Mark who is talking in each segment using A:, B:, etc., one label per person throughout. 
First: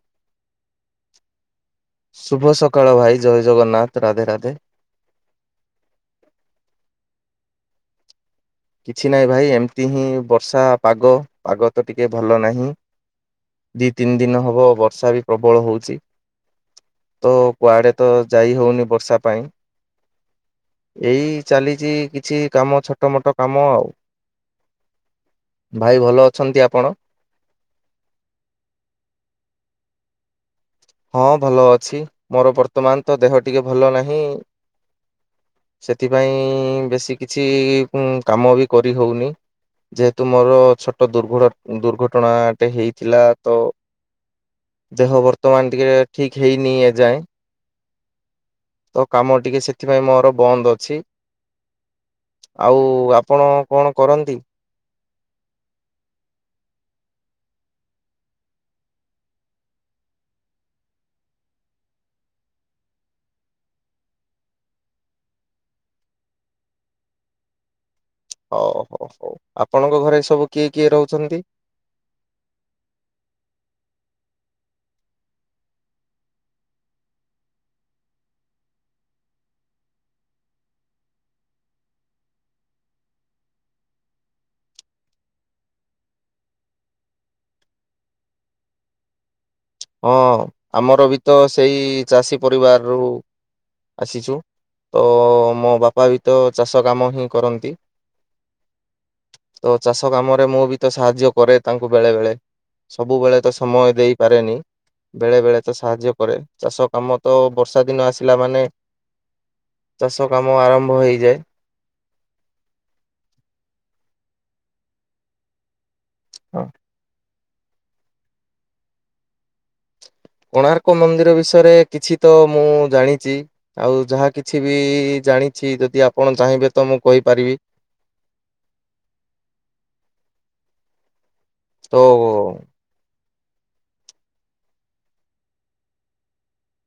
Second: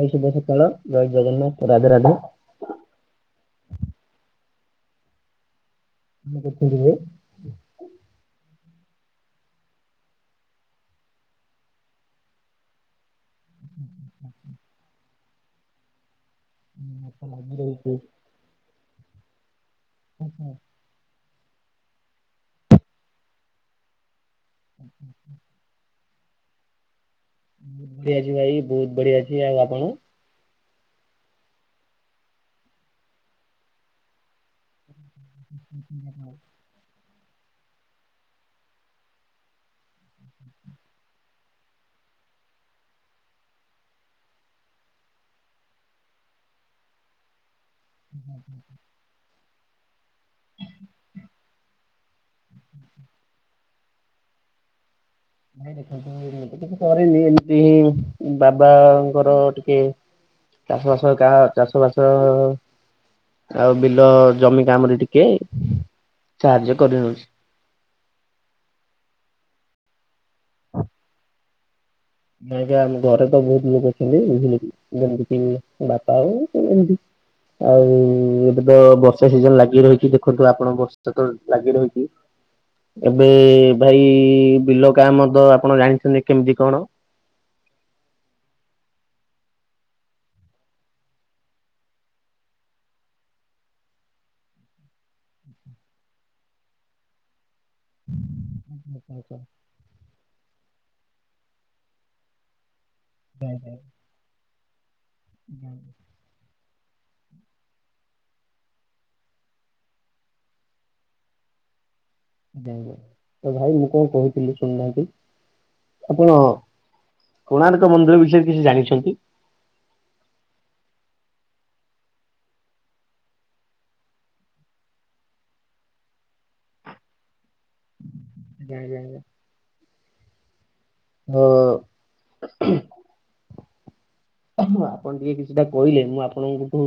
A: ଭାଇ ଶୁଭ ସକାଳ ଜୟ ଜଗନ୍ନାଥ। ରାଧେ ରାଧେ
B: ଶୁଭ ସକାଳ ଭାଇ, ଜୟ ଜଗନ୍ନାଥ, ରାଧେ ରାଧେ।
A: [unintelligible]
B: କିଛି ନାହିଁ ଭାଇ, ଏମିତି ହିଁ ବର୍ଷା ପାଗ, ପାଗ ତ ଟିକେ ଭଲ ନାହିଁ। ଦି ତିନି ଦିନି ହବ, ବର୍ଷା ବି ପ୍ରବଳ ହଉଛି।
A: ମୁଁ
B: ତ
A: ଲାଗି ରହିଛି।
B: କୁଆଡେ ତ ଯାଇ ହଉନି ବର୍ଷା ପାଇଁ?
A: ହୁଁ - ହୁଁ।
B: ଏଇ ଚାଲିଛି କିଛି କାମ, ଛୋଟ ମୋଟ କାମ ଆଉ। ଭାଇ ଭଲ ଅଛନ୍ତି ଆପଣ?
A: ମୁଁ ବି ଆଜି ଭାଇ ବହୁତ ବଢିଆ ଅଛି। ଆଉ ଆପଣ?
B: ହଁ ଭଲ ଅଛି, ମୋର ବର୍ତ୍ତମାନ ତ ଦେହ ଟିକେ ଭଲ ନାହିଁ। ସେଥିପାଇଁ ବେଶୀ କିଛି କାମ ବି କରି ହଉନି। ଯେହେତୁ ମୋର, ଛୋଟ ଦୁର୍ଘ ଦୁର୍ଘଟଣାଟେ ହେଇଥିଲା। ତ ଦେହ ବର୍ତ୍ତମାନ ଟିକେ ଠିକ ହେଇନି ଏଯାଏଁ।
A: ହୁଁ - ହୁଁ।
B: ତ କାମ ଟିକେ ସେଥିପାଇଁ ମୋର ବନ୍ଦ ଅଛି। ଆଉ ଆପଣ କଣ କରନ୍ତି?
A: [unintelligible] କରିନି ଏମିତି ହିଁ ବାବାଙ୍କର ଟିକେ ଚାଷ ବାସ କାହା, ଚାଷ ବାସ ଆଉ ବିଲ ଜମି କାମରେ ଟିକେ, ସାହାଯ୍ୟ କରିନଉଛି।
B: ହଉ ହୋ ହଉ, ଆପଣଙ୍କ ଘରେ ସବୁ କିଏ କିଏ ରହୁଛନ୍ତି?
A: ଆଞା ଆମ ଘରେ ତ ବହୁତ ଲୋକ ଅଛନ୍ତି ବୁଝିଲେ କି, ଯେମତି କି ବାପା ଆଉ ଏମତି ଆଉ ଏବେ ତ ବର୍ଷା ସିଜନ ଲାଗି ରହିଛି, ଦେଖନ୍ତୁ ଆପଣ ବର୍ଷା ତ ଲାଗି ରହିଛି। ଏବେ ଭାଇ ବିଲ କାମ ତ ଆପଣ ଜାଣିଛନ୍ତି, କେମିତି କଣ?
B: ହଁ ଆମର ବି ତ ସେଇ ଚାଷୀ ପରିବାରରୁ ଆସିଛୁ, ତ ମୋ ବାପା ବି ତ ଚାଷ କାମ ହିଁ କରନ୍ତି।
A: ଆଚ୍ଛା ଆଚ୍ଛା।
B: ତ ଚାଷ କାମରେ ମୁଁ ବି ତ, ସାହାଯ୍ୟ କରେ ତାଙ୍କୁ ବେଳେବେଳେ। ସବୁବେଳେ ତ ସମୟ ଦେଇପାରେନି। ବେଳେବେଳେ ତ ସାହାଯ୍ୟ କରେ, ଚାଷ କାମ ତ ବର୍ଷା ଦିନ ଆସିଲା ମାନେ ଚାଷ କାମ ଆରମ୍ଭ ହେଇଯାଏ।
A: ଆଜ୍ଞା ଆଜ୍ଞା ତ ଭାଇ ମୁଁ କଣ କହୁଥିଲି ଶୁଣୁନାହାନ୍ତି? ଆପଣ କୋଣାର୍କ ମନ୍ଦିର ବିଷୟରେ କିଛି ଜାଣିଛନ୍ତି?
B: କୋଣାର୍କ ମନ୍ଦିର ବିଷୟରେ, କିଛି ତ ମୁଁ ଜାଣିଛି। ଆଉ ଯାହା କିଛି ବି ଜାଣିଛି, ଯଦି ଆପଣ ଚାହିଁବେ ତ ମୁଁ କହିପାରିବି।
A: ଆଜ୍ଞା ଆଜ୍ଞା। ହ।
B: ତ
A: ଆପଣ ଟିକେ କିଛିଟା କହିଲେ, ମୁଁ ଆପଣଙ୍କଠୁ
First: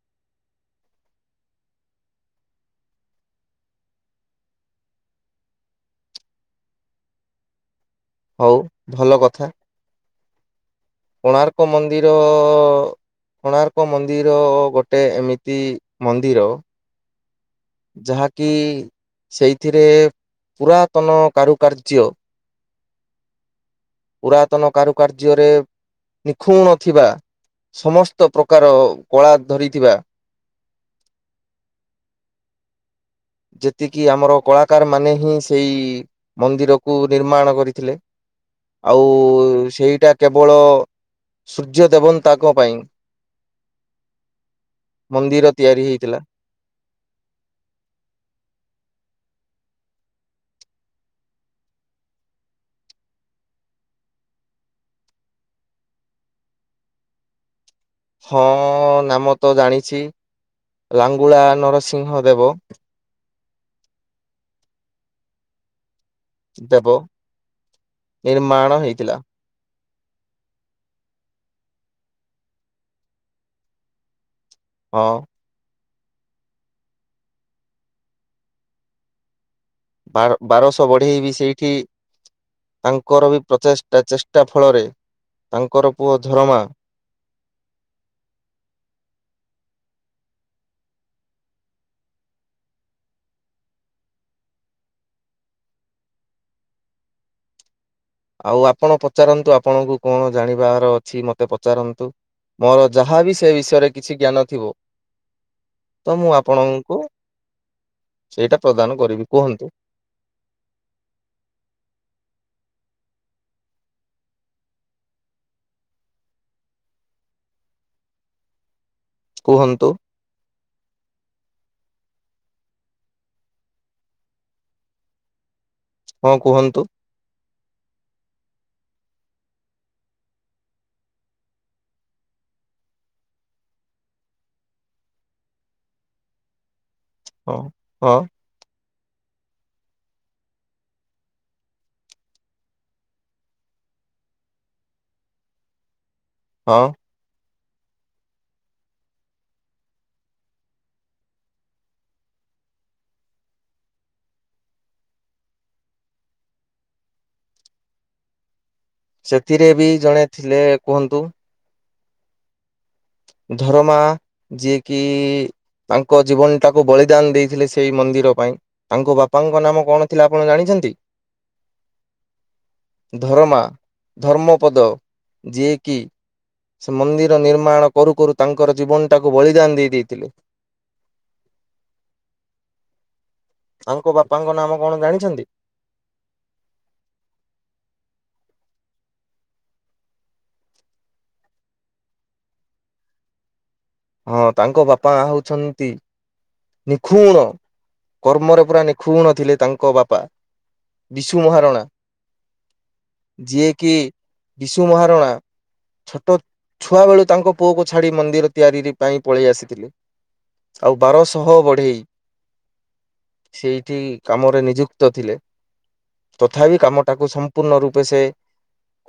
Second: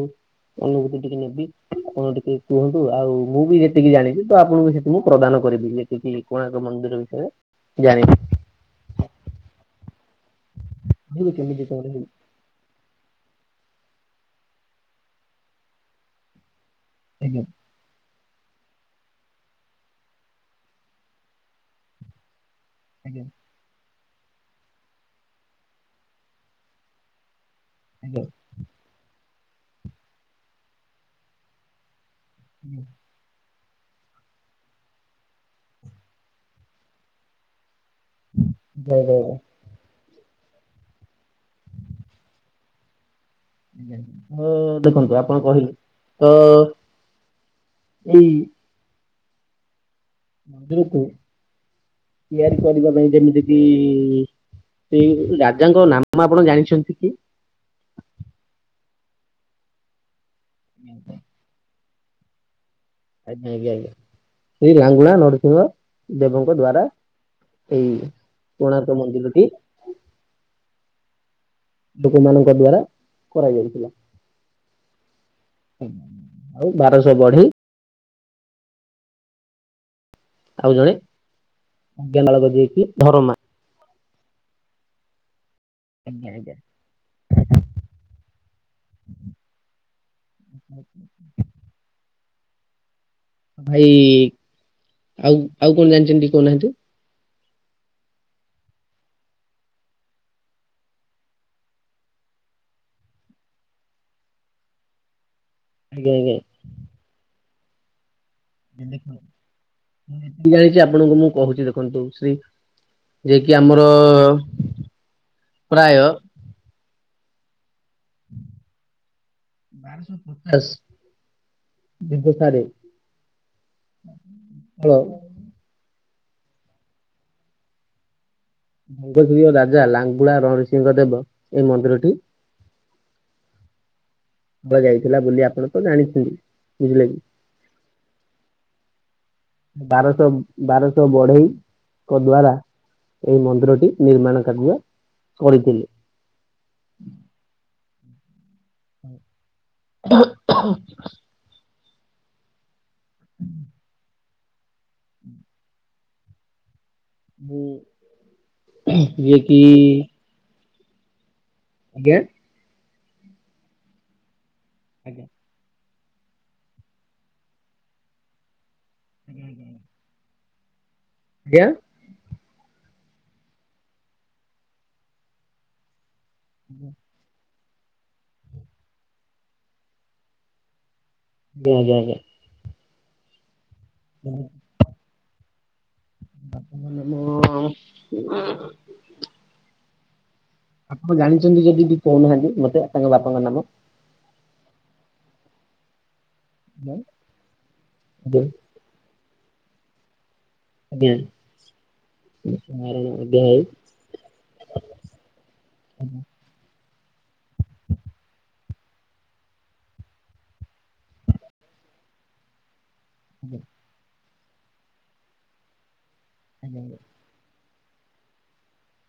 A: ଅନୁଭୂତି ଟିକେ ନେବି। ଆପଣ ଟିକେ କୁହନ୍ତୁ, ଆଉ ମୁଁ ବି ଯେତିକି ଜାଣିଛିି ତ ଆପଣଙ୍କୁ ସେତିକି ମୁଁ ପ୍ରଦାନ କରିବି। ଯେତିକି କୋଣାର୍କ ମନ୍ଦିର ବିଷୟରେ ଜାଣି
B: ହଉ ଭଲ କଥା।
A: କେମିତି
B: କୋଣାର୍କ
A: କଣ
B: ମନ୍ଦିର କୋଣାର୍କ ମନ୍ଦିର ଗୋଟେ, ଏମିତି ମନ୍ଦିର
A: ଆଜ୍ଞା।
B: ଯାହାକି ସେଇଥିରେ ପୁରାତନ କାରୁକାର୍ଯ୍ୟ
A: ଆଜ୍ଞା।
B: ପୁରାତନ କାରୁକାର୍ଯ୍ୟରେ ନିଖୁଣ ଥିବା
A: ଆଜ୍ଞା
B: ସମସ୍ତ ପ୍ରକାର କଳା ଧରିଥିବା
A: ହୁଁ।
B: ଯେତିକି ଆମର କଳାକାର ମାନେ ହିଁ ସେଇ ମନ୍ଦିରକୁ ନିର୍ମାଣ କରିଥିଲେ।
A: ଜୟ
B: ଆଉ
A: ଜଗନ୍ନାଥ।
B: ସେଇଟା କେବଳ ସୂର୍ଯ୍ୟ ଦେବତାଙ୍କ ପାଇଁ।
A: ହଁ ଦେଖନ୍ତୁ ଆପଣ
B: ମନ୍ଦିର
A: କହିଲେ
B: ତିଆରି ହେଇଥିଲା।
A: ତ ଏଇ ମନ୍ଦିରକୁ ତିଆରି କରିବା ପାଇଁ ଯେମିତିକି ସେଇ ରାଜାଙ୍କ ନାମ ଆପଣ ଜାଣିଛନ୍ତି କି?
B: ହଁ ନାମ ତ ଜାଣିଛି ଲାଙ୍ଗୁଳା ନରସିଂହ ଦେବ।
A: ଆଜ୍ଞା ଆଜ୍ଞା ଆଜ୍ଞା ସେଇ ଲାଙ୍ଗୁଳା ନରସିଂହ ଦେବଙ୍କ ଦ୍ଵାରା
B: ଦେବ
A: ଏଇ
B: ନିର୍ମାଣ
A: କୋଣାର୍କ
B: ହେଇଥିଲା
A: ମନ୍ଦିରଟି ଲୋକମାନଙ୍କ ଦ୍ଵାରା କରାଯାଇଥିଲା।
B: ହଁ।
A: ଆଉ ବାରଶହ ବଢେଇ
B: ବାର
A: ଆଉ
B: ବାରଶହ
A: ଜଣେ
B: ବଢେଇ ବି ସେଇଠି
A: ଅଜ୍ଞାମାଳକ ଯିଏକି
B: ତାଙ୍କର
A: ଧରମା
B: ବି ପ୍ରଚେଷ୍ଟା ଚେଷ୍ଟା ତା ଫଳରେ ତାଙ୍କର ପୁଅ
A: ଆଜ୍ଞା ଆଜ୍ଞା।
B: ଧରମା
A: [inaudible] ଭାଇ ଆଉ ଆଉ କଣ ଜାଣିଛନ୍ତି ଟିକେ କହୁନାହାନ୍ତି।
B: ଆଉ ଆପଣ ପଚାରନ୍ତୁ ଆପଣଙ୍କୁ କଣ ଜାଣିବାର ଅଛି ମତେ ପଚାରନ୍ତୁ। ମୋର ଯାହାବି ସେ ବିଷୟରେ କିଛି ଜ୍ଞାନ ଥିବ
A: ଆଜ୍ଞା
B: ତ
A: ଆଜ୍ଞା
B: ମୁଁ ଆପଣଙ୍କୁ ସେଇଟା ପ୍ରଦାନ
A: ଯେତିକି
B: କରିବି କୁହନ୍ତୁ।
A: ଜାଣିଛି ଆପଣଙ୍କୁ ମୁଁ କହୁଛି ଦେଖନ୍ତୁ ଶ୍ରୀ ଯିଏ କିି ଆମର ପ୍ରାୟ
B: କୁହନ୍ତୁ
A: ବାରଶହ ପଚାଶ। ବିନ୍ଧ ଠାରେ [unintelligible]
B: ହଁ କୁହନ୍ତୁ।
A: ଭଙ୍ଗଶ ରାଜା ଲାଙ୍ଗୁଳା ରଣସିଂଙ୍କ ଦେବ ଏଇ ମନ୍ଦିରଟି ସୁଭା ଯାଇଥିଲା ବୋଲି ଆପଣ ତ ଜାଣିଛନ୍ତି ବୁଝିଲେ କି।
B: ହଁ ହଁ।
A: ବାରଶହ ବାରଶହ ବଢେଇଙ୍କ ଦ୍ଵାରା ଏଇ ମନ୍ଦିରଟି ନିର୍ମାଣ କାର୍ଯ୍ୟ କରିଥିଲେ।
B: ହଁ।
A: ଉର୍ହୁ ହୁଁ। ହୁଁ।
B: ସେଥିରେ ବି ଜଣେ ଥିଲେ କୁହନ୍ତୁ।
A: ଆଜ୍ଞା।
B: ଧରମା ଯିଏକି
A: ଆଜ୍ଞା
B: ତାଙ୍କ ଜୀବନ ଟାକୁ ବଳିଦାନ ଦେଇଥିଲେ ସେଇ ମନ୍ଦିର ପାଇଁ ତାଙ୍କ ବାପାଙ୍କ ନାମ କଣ ଥିଲା ଆପଣ ଜାଣିଛନ୍ତି।
A: ଆଜ୍ଞା।
B: ଧରମା ଧର୍ମପଦ ଯିଏକି ସେ ମନ୍ଦିର ନିର୍ମାଣ କରୁ କରୁ ତାଙ୍କର ଜୀବନଟାକୁ ବଳିଦାନ ଦେଇ ଦେଇଥିଲେ।
A: ଆଜ୍ଞା ଆଜ୍ଞା।
B: ତାଙ୍କ ବାପାଙ୍କ ନାମ କଣ ଜାଣିଛନ୍ତି?
A: ବାପା ଙ୍କ ମାନ ଉଁ ଆପଣ ଜାଣିଛନ୍ତି ଯଦି ବି କହୁନାହାନ୍ତି ମତେ ତାଙ୍କ ବାପାଙ୍କ ନାମ।
B: ହଁ ତାଙ୍କ ବାପା ହଉଛନ୍ତି ନିଖୁଣ
A: ଆଜ୍ଞା
B: କର୍ମରେ ପୁରା ନିଖୁଣ ଥିଲେ ତାଙ୍କ ବାପା।
A: ଆଜ୍ଞା
B: ବିଶୁ ମହାରଣା। ଯିଏକି ବିଶୁ ମହାରଣା
A: ଆଜ୍ଞା
B: ଛୋଟ ଛୁଆ ବେଳୁ ତାଙ୍କ ପୁଅକୁ ଛାଡି ମନ୍ଦିର ତିଆରି ପାଇଁ ପଳେଇ ଆସିଥିଲେ ଆଉ ବାରଶହ ସହ ବଢେଇ ସେଇଠି କାମରେ ନିଯୁକ୍ତ ଥିଲେ।
A: ଆଜ୍ଞା
B: ତଥାପି
A: ଆଜ୍ଞା
B: କାମଟାକୁ ସମ୍ ସମ୍ପୂର୍ଣ ରୂପେ ସେ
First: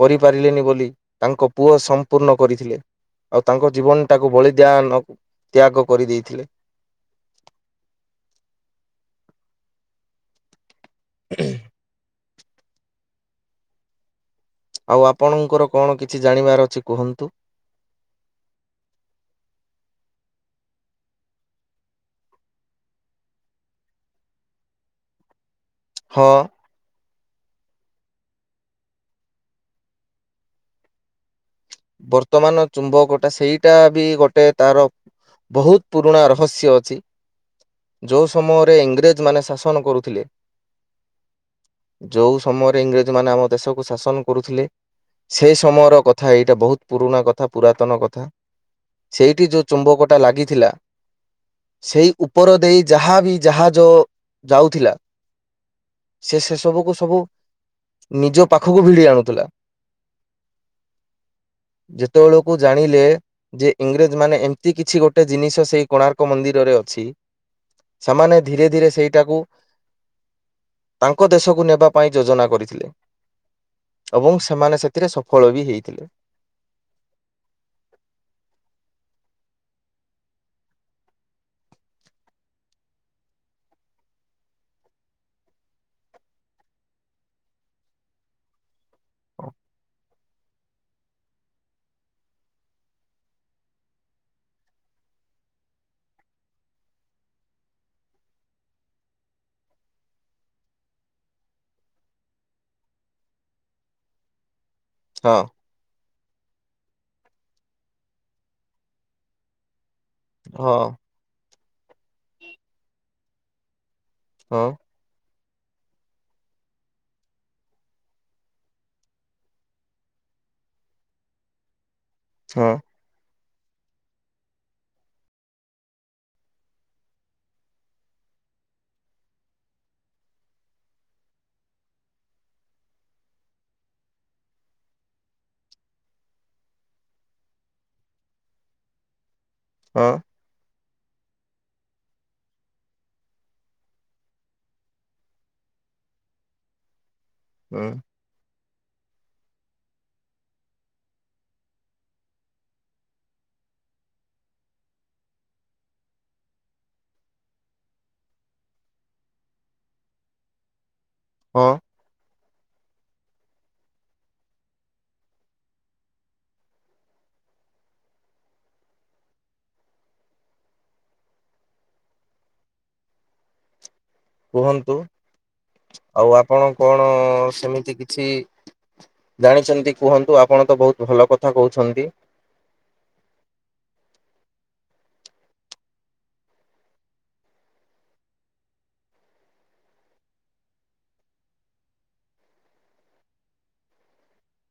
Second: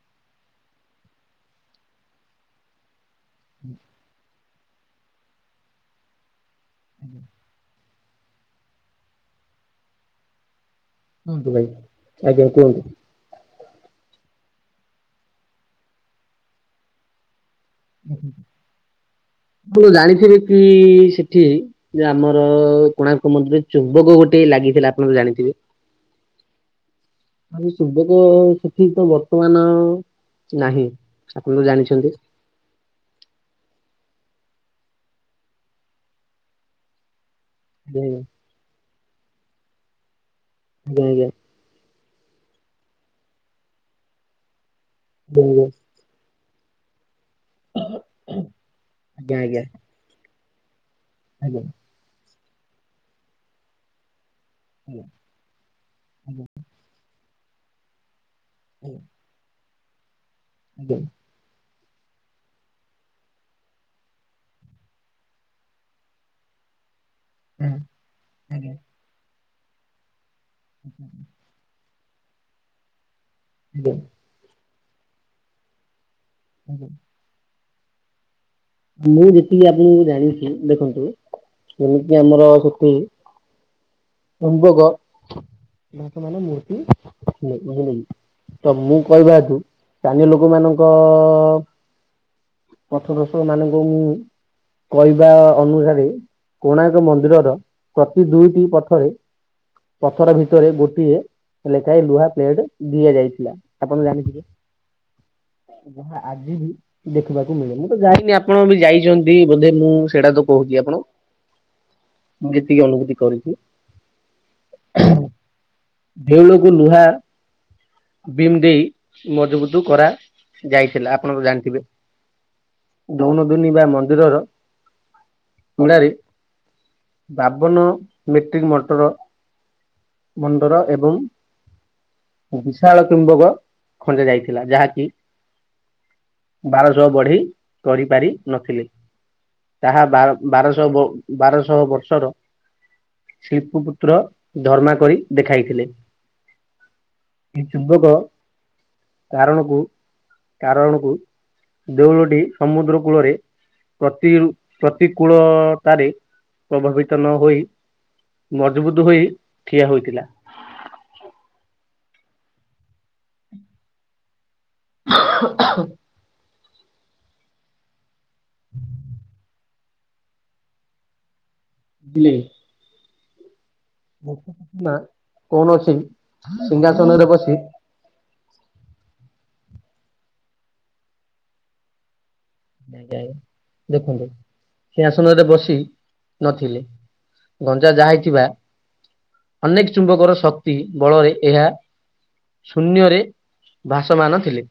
B: କରିପାରିଲେନି ବୋଲି ତାଙ୍କ ପୁଅ ସମ୍ପୂର୍ଣ୍ଣ କରିଥିଲେ। ଆଉ ତାଙ୍କ ଜୀବନ ଟାକୁ ଭଳି ଦ୍ୟାନ ତ୍ୟାଗ କରିଦେଇଥିଲେ।
A: ହୁଁ। [unintelligible] ଭାଇ ଆଜ୍ଞା କୁହନ୍ତୁ।
B: ଆଉ ଆପଣଙ୍କର କଣ କିଛି ଜାଣିବାର ଅଛି କୁହନ୍ତୁ?
A: ଆପଣ ଜାଣିଥିବେ କି ସେଠି ଯେ ଆମର କୋଣାର୍କ ମନ୍ଦିରରେ ଚୁମ୍ବକ ଗୋଟେ ଲାଗିଥିଲା ଆପଣ ତ ଜାଣିଥିବେ?
B: ହଁ।
A: ଆ ଚୁମ୍ବକ ସେଠି ତ ବର୍ତ୍ତମାନ ନାହିଁ ଆପଣ ଜାଣିଚନ୍ତି?
B: ବର୍ତ୍ତମାନ ଚୁମ୍ବକଟା ସେଇଟା ବି ଗୋଟେ ତାର ବହୁତ ପୁରୁଣା ରହସ୍ୟ ଅଛି।
A: ଆଜ୍ଞା
B: ଯେଉଁ ସମୟରେ ଇଂରେଜମାନେ ଶାସନ କରୁଥିଲେ।
A: ଆଜ୍ଞା।
B: ଯୋଉଁ ସମୟରେ ଇଂରେଜ ମାନ ଆମ ଦେଶକୁ ଶାସନ କରୁଥିଲେ ସେ
A: ଆଜ୍ଞା।
B: ସମୟର କଥା କଥା ଏଇଟା ବହୁତ ପୁରୁଣା କଥା ପୁରାତନ କଥା
A: ଆଜ୍ଞା ଆଜ୍ଞା ଆଜ୍ଞା ଆଜ୍ଞା
B: ସେଇଠି
A: ଆଜ୍ଞା
B: ଯୋଉଁ ଚୁମ୍ବକଟା ଲାଗିଥିଲା
A: ଆଜ୍ଞା।
B: ସେଇ ଉପର ଦେଇ ଯାହା ବି ଜାହାଜ ଯାଉଥିଲା ସେ
A: ଆଜ୍ଞା
B: ସେ ସବୁକୁ ସବୁ ନିଜ ପାଖକୁ ଭିଡି ଆଣୁଥିଲା।
A: ଆଜ୍ଞା।
B: ଯେତେବେଳକୁ ଜାଣିଲେ ଯେ ଇଂରେଜ ମାନେ ଏମିତି କିଛି ଗୋଟେ ଜିନିଷ ସେଇ କୋଣାର୍କ ମନ୍ଦିରରେ ଅଛି। ସେମାନେ ଧୀରେ
A: ଆଜ୍ଞା।
B: ଧୀରେ ସେଇଟାକୁ ତାଙ୍କ ଦେଶକୁ ନେବା ପାଇଁ ଯୋଜନା କରିଥିଲେ।
A: [unintelligible]
B: ଏବଂ ସେମାନେ ସେଥିରେ ସଫଳ ବି ହେଇଥିଲେ।
A: ଆଜ୍ଞା। ମୁଁ ଯେତିକି ଆପଣଙ୍କୁ ଜାଣିଛି ଦେଖନ୍ତୁ ଯେମିତିି ଆମର ସେଠି ଚୁମ୍ବକ [unintelligible] ମୂର୍ତ୍ତିି। [unintelligible] ତ ମୁଁ କହିବା ତୁ ସ୍ଥାନୀୟ ଲୋକ ମାନଙ୍କ ପଥ ମାନଙ୍କୁ ମୁଁ କହିବା ଅନୁସାରେ କୋଣାର୍କ ମନ୍ଦିରର ପ୍ରତି ଦୁଇଟି ପାଖରେ ପଥର ଭିତରେ ଗୋଟିଏ ଲେଖାଏ ଲୁହା ପ୍ଲେଟ ଦିଆଯାଇଥିଲା ଆପଣ ଜାଣିଥିବେ?
B: ତ
A: ଯାହା ଆଜି ବି ଦେଖିବାକୁ ମିଳେ ମୁଁ ତ ଯାଇନି ଆପଣ ବି ଯାଇଛନ୍ତି ବୋଧେ ମୁଁ ସେଇଟା କୁ
B: ହଁ
A: କହୁଚି ଆପଣ ମୁଁ ଯେତିକି ଅନୁଭୂତି କରିଚି।
B: ହଁ।
A: ଦେଉଳକୁ ଲୁହା ବିମ୍ ଦେଇ ମଜବୁତ କରା ଯାଇଥିଲା ଆପଣ ବି ଜାଣିଥିବେ?
B: ତ
A: ଦୌନ ଦୁନି ବା ମନ୍ଦିରର [unintelligible] ବାବନ ମେଟ୍ରିକ ମଟର ମୁଣ୍ଡର ଏବଂ ବିଶାଳ କିମ୍ବକ ଖଞ୍ଜା ଯାଇଥିଲା ଯାହାକି ବାରଶହ ବଢେଇ କରିପାରି ନଥିଲେ ତାହା
B: ହଁ
A: ବାର ବାରଶହ ବ ବାରଶହ ବର୍ଷର ଶିଳ୍ପପୁତ୍ର ଧର୍ମା କରି ଦେଖାଇଥିଲେ। ଏ
B: ହଁ
A: ଚୁମ୍ବକ କାରଣକୁ କାରଣକୁ, ଦେଉଳଟି ସମୁଦ୍ର କୂଳରେ ପ୍ରତି-ପ୍ରତିକୂଳତାରେ, ପ୍ରଭାବିତ ନ ହୋଇ ମଜବୁତ୍ ହୋଇ ଠିଆ ହୋଇଥିଲା।
B: ହଁ।
A: [unintelligible] [inaudible] ବିଲେଇ। କି
B: କୁହନ୍ତୁ?
A: କୌଣସି
B: ଆଉ ଆପଣ କଣ
A: ସିଂହାସନରେ
B: ସେମିତି କିଛି ଜାଣିଛନ୍ତି କୁହନ୍ତୁ? ଆପଣ ତ ବହୁତ ଭଲ କଥା କହୁଛନ୍ତି।
A: ଆଜ୍ଞା ଆଜ୍ଞା। ଦେଖନ୍ତୁ ସେ ଆସନରେ ବସି ନଥିଲେ। ଗଞ୍ଜା ଯାହା ହେଇଥିବା ଅନେକ୍ ଚୁମ୍ବକର ଶକ୍ତି ବଳରେ, ଏହା ଶୂନ୍ୟରେ ଭାସମାନ ଥିଲେ।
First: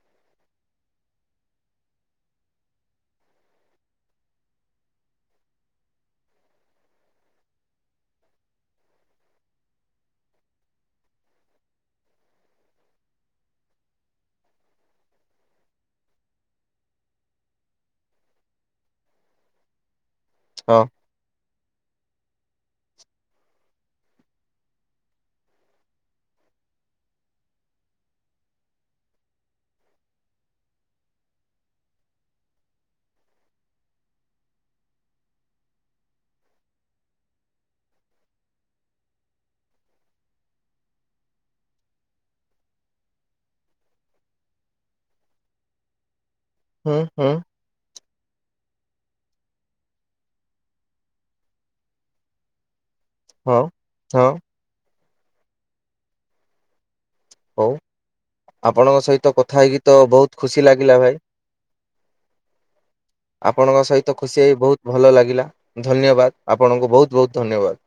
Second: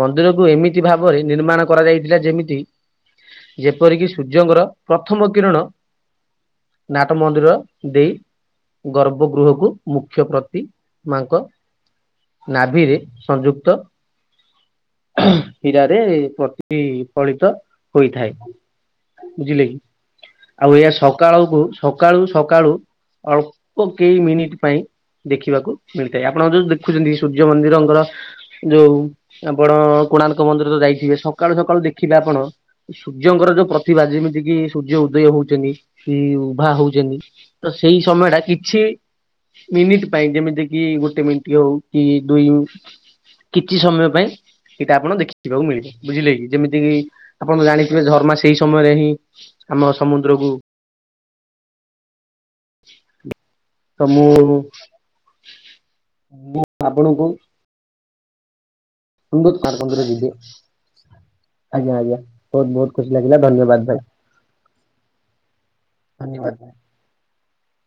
A: ମନ୍ଦିରକୁ ଏମିତି ଭାବରେ ନିର୍ମାଣ କରାଯାଇଥିଲା। ଯେମିତି ଯେପରିକି ସୂର୍ଯ୍ୟଙ୍କର ପ୍ରଥମ କିରଣ ନାଟ ମନ୍ଦିର ଦେଇ ଗର୍ଭ ଗୃହକୁ ମୁଖ୍ୟ ପ୍ରତି ମାଙ୍କ ନାଭିରେ ସଂଯୁକ୍ତ [unintelligible] ହୀରାରେ ପ୍ରତି ବିଫଳିତ ହୋଇଥାଏ। ବୁଝିଲେ କି? ଆଉ
B: ହଁ
A: ଏହା ସକାଳକୁ-ସକାଳୁ-ସକାଳୁ ଅଳ୍ପ କେଇ ମିନିଟ୍ ପାଇଁ ଦେଖିବାକୁ ମିଳିଥାଏ। ଆପଣ ଯୋଉ ଦେଖୁଛନ୍ତି ସୂର୍ଯ୍ୟ ମନ୍ଦିରଙ୍କର ଯୋଉ ଆପଣ କୋଣାର୍କ ମନ୍ଦିର ତ ଯାଇଥିବେ? ସକାଳୁ ସକାଳୁ ଦେଖିବେ ଆପଣ ଏ ସୂର୍ଯ୍ୟଙ୍କର ଯୋଉ ପ୍ରତିଭା। ଯିମିତି କିି ସୂର୍ଯ୍ୟ ଉଦୟ ହଉଛନ୍ତି କି ଉଭା ହଉଛନ୍ତି। ତ ସେଇ ସମୟଟା କିଛି ମିନିଟ୍ ପାଇଁ। ଯେମିତି କି ଗୋଟେ ମିଣ୍ଟି ହଉ କି ଦୁଇ କିଛି ସମୟ ପାଇଁ ଏଇଟା ଆପଣ ଦେଖିବାକୁ ମିଳିବ। ବୁଝିଲେ କି, ଯେମିତି କି
B: ହୁଁ ହୁଁ
A: ଆପଣ ଜାଣି ଏ ଧର୍ମା ସେଇ ସମୟରେ ହିଁ ଆମ ସମୁଦ୍ରକୁ
B: ହଁ।
A: ତ
B: ହଁ
A: ମୁଁ, ମୁଁ ଆପଣଙ୍କୁ
B: ହଉ ଆପଣଙ୍କ ସହିତ କଥା
A: ଅନୁରୋଧ
B: ହେଇକି ତ
A: କରନ୍ତୁ ଯିବେ
B: ବହୁତ ଖୁସି ଲାଗିଲା ଭାଇ।
A: ଆଜ୍ଞା ଆଜ୍ଞା ବହୁତ ବହୁତ ଖୁସି ଲାଗିଲା
B: ଆପଣଙ୍କ
A: ଧନ୍ୟବାଦ ଭାଇ
B: ସହିତ ଖୁସି ହେଇ ବହୁତ ଭଲ ଲାଗିଲା। ଧନ୍ୟବାଦ ଆପଣଙ୍କୁ ବହୁତ ବହୁତ ଧନ୍ୟବାଦ।